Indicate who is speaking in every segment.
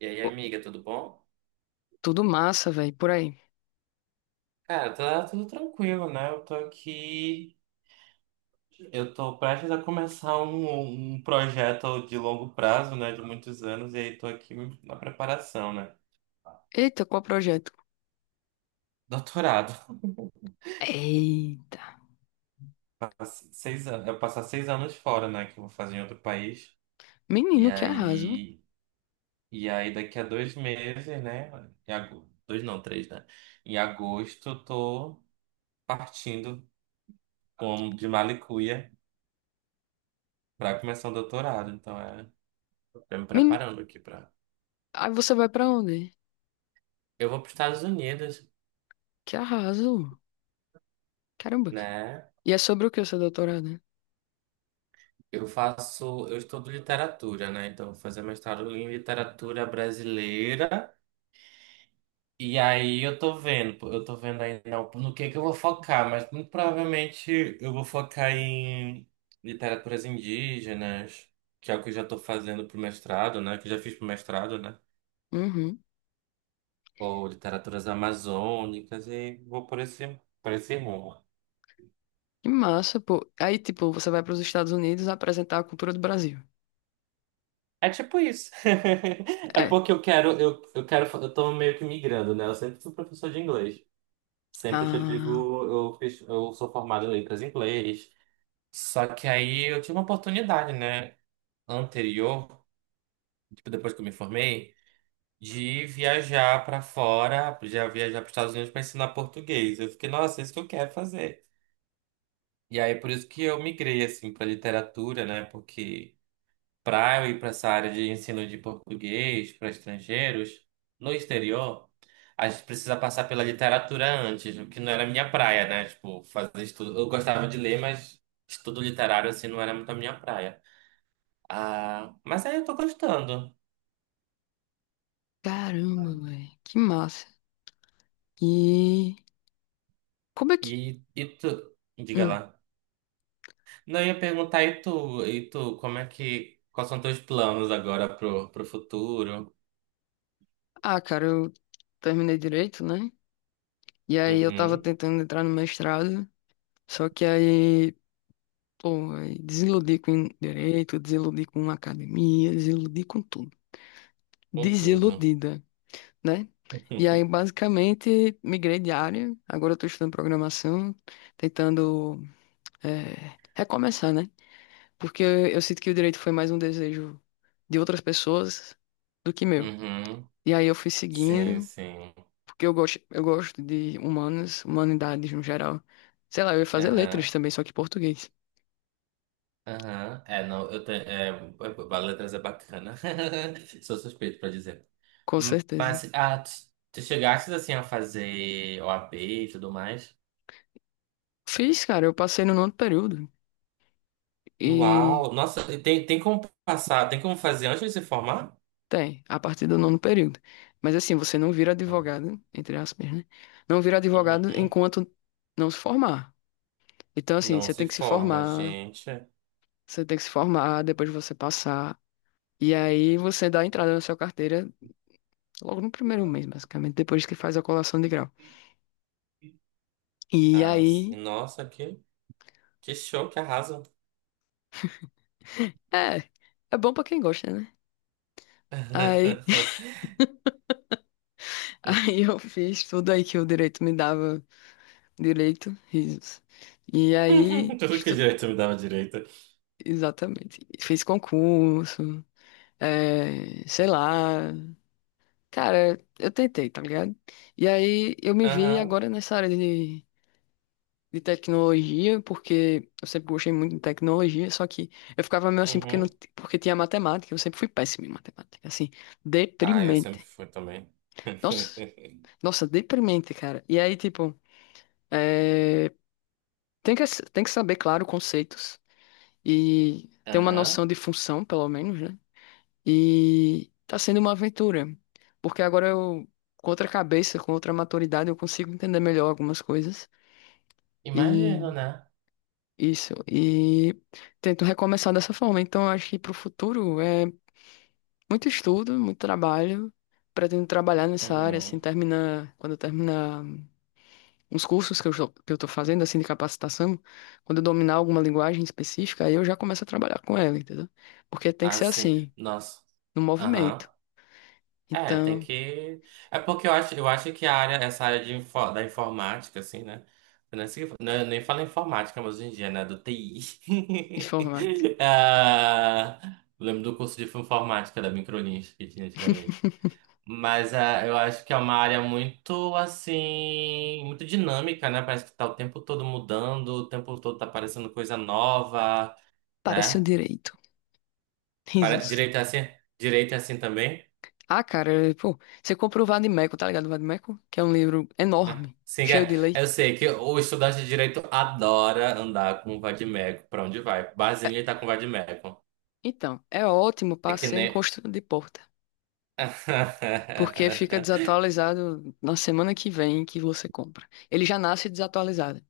Speaker 1: E aí,
Speaker 2: Pô,
Speaker 1: amiga, tudo bom?
Speaker 2: tudo massa, velho, por aí.
Speaker 1: Cara, tá tudo tranquilo, né? Eu tô aqui, eu tô prestes a começar um projeto de longo prazo, né? De muitos anos, e aí tô aqui na preparação, né?
Speaker 2: Eita, qual projeto?
Speaker 1: Doutorado.
Speaker 2: Eita.
Speaker 1: Seis anos, eu passar seis anos fora, né? Que eu vou fazer em outro país. E
Speaker 2: Menino, que arraso.
Speaker 1: aí, e aí daqui a dois meses, né? Em agosto, dois não, três, né? Em agosto, eu tô partindo como de Malicuia pra começar o doutorado. Tô me
Speaker 2: Menino,
Speaker 1: preparando aqui pra.
Speaker 2: aí você vai pra onde?
Speaker 1: Eu vou para os Estados Unidos,
Speaker 2: Que arraso. Caramba.
Speaker 1: né?
Speaker 2: E é sobre o que o seu doutorado, né?
Speaker 1: Eu estudo literatura, né? Então, eu vou fazer mestrado em literatura brasileira. E aí eu tô vendo, pô, eu tô vendo ainda no que eu vou focar, mas muito provavelmente eu vou focar em literaturas indígenas, que é o que eu já tô fazendo pro mestrado, né? Que eu já fiz pro mestrado, né?
Speaker 2: Uhum.
Speaker 1: Ou literaturas amazônicas e vou por por esse rumo.
Speaker 2: Que massa, pô. Aí, tipo, você vai pros Estados Unidos apresentar a cultura do Brasil.
Speaker 1: É tipo isso. É
Speaker 2: É.
Speaker 1: porque eu quero, eu quero, eu tô meio que migrando, né? Eu sempre fui professor de inglês. Sempre que eu
Speaker 2: Ah,
Speaker 1: digo, eu sou formado em letras em inglês. Só que aí eu tive uma oportunidade, né, anterior, tipo depois que eu me formei, de viajar pra fora, já viajar para Estados Unidos pra ensinar português. Eu fiquei, nossa, é isso que eu quero fazer. E aí por isso que eu migrei assim pra literatura, né? Porque para eu ir para essa área de ensino de português para estrangeiros no exterior, a gente precisa passar pela literatura antes, o que não era minha praia, né? Tipo, fazer estudo. Eu gostava de ler, mas estudo literário assim não era muito a minha praia. Ah, mas aí eu tô gostando.
Speaker 2: caramba, velho. Que massa. E como é que...
Speaker 1: E tu, diga lá.
Speaker 2: Hum.
Speaker 1: Não, eu ia perguntar, como é que, quais são teus planos agora pro futuro?
Speaker 2: Ah, cara, eu terminei direito, né? E aí eu tava
Speaker 1: Uhum,
Speaker 2: tentando entrar no mestrado, só que aí... Pô, aí desiludi com direito, desiludi com academia, desiludi com tudo.
Speaker 1: com tudo.
Speaker 2: Desiludida, né? E aí, basicamente, migrei de área. Agora eu tô estudando programação, tentando recomeçar, né? Porque eu sinto que o direito foi mais um desejo de outras pessoas do que meu.
Speaker 1: Uhum,
Speaker 2: E aí eu fui
Speaker 1: sim,
Speaker 2: seguindo,
Speaker 1: sim.
Speaker 2: porque eu gosto de humanas, humanidades no geral. Sei lá, eu ia fazer letras
Speaker 1: Aham.
Speaker 2: também, só que português,
Speaker 1: Aham, É, não, eu tenho. É, Letras é bacana. Sou suspeito pra dizer.
Speaker 2: com certeza.
Speaker 1: Mas, ah, tu, tu chegaste assim a fazer OAB e tudo mais?
Speaker 2: Fiz, cara, eu passei no nono período. E
Speaker 1: Uau! Nossa, tem como passar, tem como fazer antes de se formar?
Speaker 2: tem, a partir do nono período. Mas assim, você não vira
Speaker 1: Ah.
Speaker 2: advogado, entre aspas, né? Não vira advogado
Speaker 1: Uhum.
Speaker 2: enquanto não se formar. Então, assim,
Speaker 1: Não
Speaker 2: você
Speaker 1: se
Speaker 2: tem que se
Speaker 1: forma,
Speaker 2: formar,
Speaker 1: gente.
Speaker 2: você tem que se formar, depois você passar. E aí você dá a entrada na sua carteira logo no primeiro mês, basicamente, depois que faz a colação de grau. E
Speaker 1: Ah,
Speaker 2: aí,
Speaker 1: sim. Que show, que arraso.
Speaker 2: é, é bom pra quem gosta, né? Aí, aí eu fiz tudo aí que o direito me dava direito, risos. E aí,
Speaker 1: Tudo que
Speaker 2: estu-
Speaker 1: direito me dava direito.
Speaker 2: exatamente. Fiz concurso, é, sei lá. Cara, eu tentei, tá ligado? E aí eu me vi
Speaker 1: Aham,
Speaker 2: agora nessa área de tecnologia, porque eu sempre gostei muito de tecnologia, só que eu ficava meio assim porque, não,
Speaker 1: uhum.
Speaker 2: porque tinha matemática, eu sempre fui péssimo em matemática, assim,
Speaker 1: Ah, eu
Speaker 2: deprimente.
Speaker 1: sempre fui também.
Speaker 2: Nossa, nossa, deprimente, cara. E aí, tipo, é, tem que, tem que saber, claro, conceitos e ter uma
Speaker 1: Aham.
Speaker 2: noção de função, pelo menos, né? E tá sendo uma aventura, porque agora eu, com outra cabeça, com outra maturidade, eu consigo entender melhor algumas coisas. E
Speaker 1: Imagino, né?
Speaker 2: isso, e tento recomeçar dessa forma. Então, eu acho que pro futuro é muito estudo, muito trabalho. Pretendo trabalhar nessa área, assim,
Speaker 1: Uhum.
Speaker 2: terminar, quando eu terminar uns cursos que eu, jo- que eu tô fazendo, assim, de capacitação, quando eu dominar alguma linguagem específica, aí eu já começo a trabalhar com ela, entendeu? Porque tem que ser
Speaker 1: Assim,
Speaker 2: assim,
Speaker 1: nossa.
Speaker 2: no
Speaker 1: Aham.
Speaker 2: movimento.
Speaker 1: É, tem
Speaker 2: Então,
Speaker 1: que. É porque eu acho que essa área de, da informática, assim, né? Eu nem falo informática, mas hoje em dia, né? Do TI.
Speaker 2: informática.
Speaker 1: Ah, lembro do curso de informática da Microlins que tinha antigamente. Mas ah, eu acho que é uma área muito, assim, muito dinâmica, né? Parece que tá o tempo todo mudando, o tempo todo tá aparecendo coisa nova,
Speaker 2: Para seu
Speaker 1: né?
Speaker 2: direito.
Speaker 1: Para,
Speaker 2: Risos.
Speaker 1: direito é assim? Direito é assim também?
Speaker 2: Ah, cara, pô, você comprou o Vademécum, tá ligado? O Vademécum, que é um livro
Speaker 1: Ah,
Speaker 2: enorme,
Speaker 1: sim,
Speaker 2: cheio
Speaker 1: é,
Speaker 2: de lei.
Speaker 1: eu sei que o estudante de direito adora andar com o vade-mecum para onde vai. Barzinho ele tá com o vade-mecum.
Speaker 2: Então, é ótimo
Speaker 1: É
Speaker 2: para
Speaker 1: que
Speaker 2: ser em
Speaker 1: nem.
Speaker 2: construção de porta. Porque fica desatualizado na semana que vem que você compra. Ele já nasce desatualizado.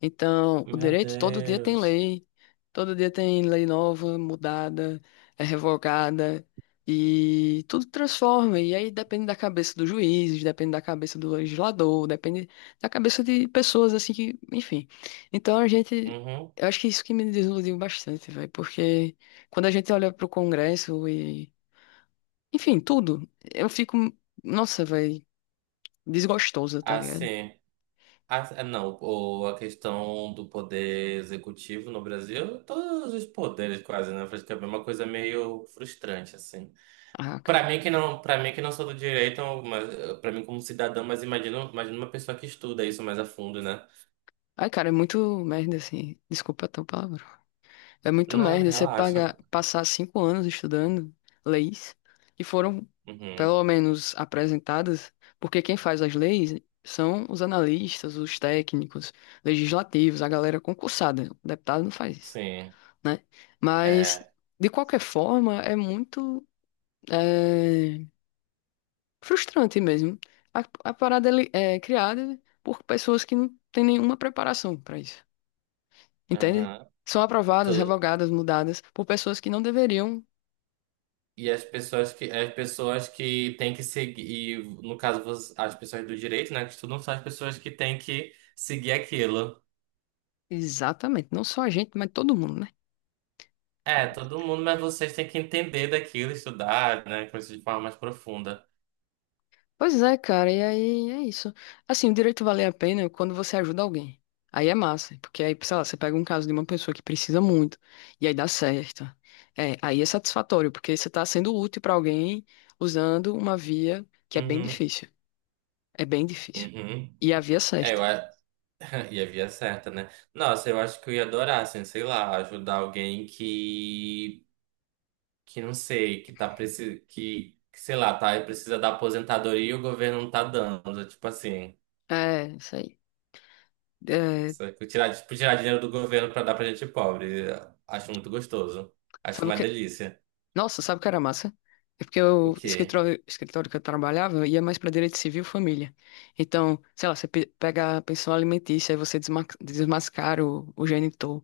Speaker 2: Então, o
Speaker 1: Meu
Speaker 2: direito todo dia tem
Speaker 1: Deus.
Speaker 2: lei, todo dia tem lei nova, mudada, é revogada e tudo transforma. E aí depende da cabeça do juiz, depende da cabeça do legislador, depende da cabeça de pessoas assim que, enfim. Então a gente
Speaker 1: Uhum.
Speaker 2: eu acho que isso que me desiludiu bastante, velho, porque quando a gente olha para o Congresso enfim, tudo. Eu fico, nossa, velho, desgostosa, tá ligado?
Speaker 1: Assim. Não, ou a questão do poder executivo no Brasil, todos os poderes quase, né? Acho que é uma coisa meio frustrante, assim.
Speaker 2: Ah,
Speaker 1: Pra
Speaker 2: cara.
Speaker 1: mim que não, para mim que não sou do direito, mas para mim como cidadão, mas imagino uma pessoa que estuda isso mais a fundo, né?
Speaker 2: Ai, cara, é muito merda, assim. Desculpa até o palavrão. É muito
Speaker 1: Não,
Speaker 2: merda você
Speaker 1: relaxa.
Speaker 2: pagar, passar 5 anos estudando leis e foram,
Speaker 1: Uhum.
Speaker 2: pelo menos, apresentadas, porque quem faz as leis são os analistas, os técnicos, legislativos, a galera concursada. O deputado não faz isso,
Speaker 1: Sim.
Speaker 2: né? Mas,
Speaker 1: É.
Speaker 2: de qualquer forma, é muito. eh, Frustrante mesmo. A parada ele é criada por pessoas que não têm nenhuma preparação para isso, entende?
Speaker 1: Aham.
Speaker 2: São
Speaker 1: E
Speaker 2: aprovadas,
Speaker 1: tu-
Speaker 2: revogadas, mudadas por pessoas que não deveriam.
Speaker 1: e as pessoas que têm que seguir, e, no caso as pessoas do direito, né, que estudam são as pessoas que têm que seguir aquilo.
Speaker 2: Exatamente, não só a gente, mas todo mundo, né?
Speaker 1: É, todo mundo, mas vocês têm que entender daquilo, estudar, né, coisas de forma mais profunda.
Speaker 2: Pois é, cara, e aí é isso. Assim, o direito vale a pena é quando você ajuda alguém. Aí é massa, porque aí, sei lá, você pega um caso de uma pessoa que precisa muito, e aí dá certo. É, aí é satisfatório, porque você está sendo útil para alguém usando uma via que é bem
Speaker 1: Uhum.
Speaker 2: difícil. É bem difícil.
Speaker 1: Uhum.
Speaker 2: E havia
Speaker 1: É,
Speaker 2: cesta.
Speaker 1: eu, a- E a via certa, né? Nossa, eu acho que eu ia adorar, assim, sei lá, ajudar alguém que não sei, que tá precisando, sei lá, tá, precisa da aposentadoria e o governo não tá dando, tipo assim,
Speaker 2: É, isso aí. É,
Speaker 1: só que tirar, tipo, tirar dinheiro do governo pra dar pra gente pobre. Acho muito gostoso. Acho
Speaker 2: sabe o
Speaker 1: uma
Speaker 2: que?
Speaker 1: delícia.
Speaker 2: Nossa, sabe o que era massa? É porque
Speaker 1: O
Speaker 2: o
Speaker 1: quê?
Speaker 2: escritório, escritório que eu trabalhava ia mais para direito civil e família. Então, sei lá, você pe- pega a pensão alimentícia, aí você desma- desmascara o genitor.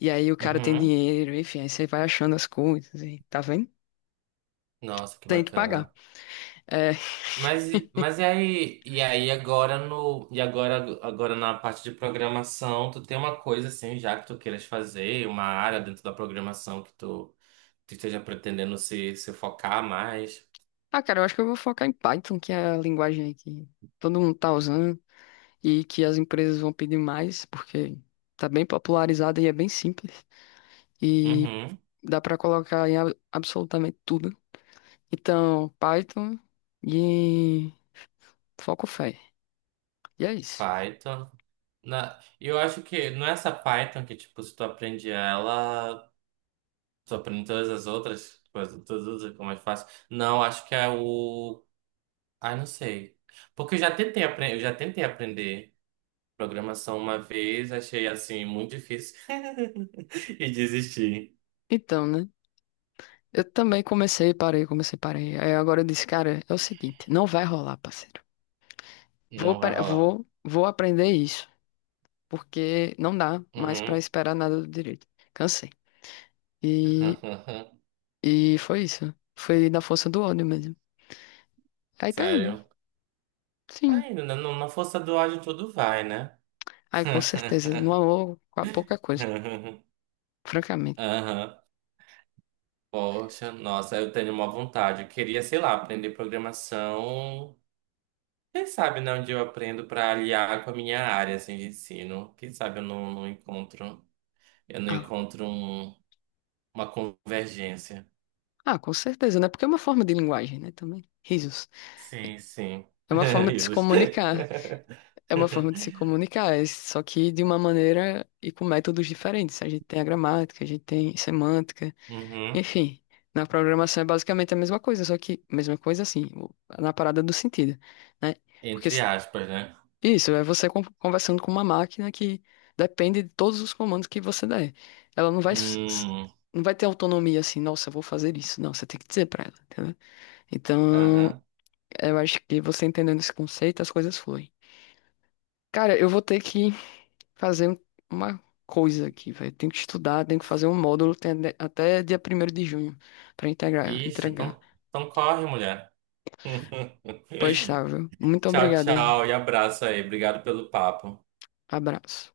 Speaker 2: E aí o cara tem
Speaker 1: Uhum.
Speaker 2: dinheiro, enfim, aí você vai achando as coisas, e, tá vendo?
Speaker 1: Nossa, que
Speaker 2: Tem que pagar.
Speaker 1: bacana.
Speaker 2: É,
Speaker 1: Mas, mas e aí agora no, e agora, agora na parte de programação, tu tem uma coisa assim já que tu queiras fazer, uma área dentro da programação tu esteja pretendendo se focar mais?
Speaker 2: ah, cara, eu acho que eu vou focar em Python, que é a linguagem aí que todo mundo tá usando. E que as empresas vão pedir mais, porque tá bem popularizada e é bem simples. E
Speaker 1: Uhum,
Speaker 2: dá para colocar em a- absolutamente tudo. Então, Python e foco fé. E é isso.
Speaker 1: Python. Na, eu acho que não é essa Python que, tipo, se tu aprende ela, tu aprende todas as outras coisas, tudo fica mais fácil. Não, acho que é o... Ai, não sei. Porque eu já tentei, eu já tentei aprender. Programação uma vez, achei assim muito difícil e desisti.
Speaker 2: Então, né? Eu também comecei, parei, comecei, parei. Aí agora eu disse, cara, é o seguinte, não vai rolar, parceiro. Vou,
Speaker 1: Não vai
Speaker 2: pe-
Speaker 1: rolar.
Speaker 2: vou aprender isso, porque não dá mais para
Speaker 1: Uhum.
Speaker 2: esperar nada do direito. Cansei. E, e foi isso. Foi na força do ódio mesmo. Aí tá indo.
Speaker 1: Sério.
Speaker 2: Sim.
Speaker 1: Ainda na na força do ódio tudo vai, né?
Speaker 2: Aí com certeza. No amor, qua- pouca coisa, francamente.
Speaker 1: Aham. Poxa, nossa, eu tenho uma vontade. Eu queria, sei lá, aprender programação. Quem sabe, né, onde eu aprendo para aliar com a minha área assim, de ensino. Quem sabe eu não, não encontro, eu não
Speaker 2: Ah,
Speaker 1: encontro uma convergência.
Speaker 2: ah, com certeza, né? Porque é uma forma de linguagem, né? Também. Risos.
Speaker 1: Sim, sim.
Speaker 2: É uma forma de se
Speaker 1: Risos.
Speaker 2: comunicar. É uma forma de se comunicar, é só que de uma maneira e com métodos diferentes. A gente tem a gramática, a gente tem semântica,
Speaker 1: Uhum.
Speaker 2: enfim. Na programação é basicamente a mesma coisa, só que mesma coisa assim, o- na parada do sentido, né? Porque
Speaker 1: Entre aspas, né?
Speaker 2: isso, é você con- conversando com uma máquina que depende de todos os comandos que você der. Ela não vai, s- s-
Speaker 1: Hum,
Speaker 2: não vai ter autonomia assim, nossa, eu vou fazer isso. Não, você tem que dizer pra ela, entendeu? Então,
Speaker 1: aham.
Speaker 2: eu acho que você entendendo esse conceito, as coisas fluem. Cara, eu vou ter que fazer um- uma coisa aqui, velho. Tenho que estudar, tenho que fazer um módulo tem ade- até dia primeiro de junho pra integrar,
Speaker 1: Ixi,
Speaker 2: entregar.
Speaker 1: então, então corre, mulher.
Speaker 2: Pois tá, viu? Muito
Speaker 1: Tchau,
Speaker 2: obrigada. Aí.
Speaker 1: tchau e abraço aí. Obrigado pelo papo.
Speaker 2: Abraço.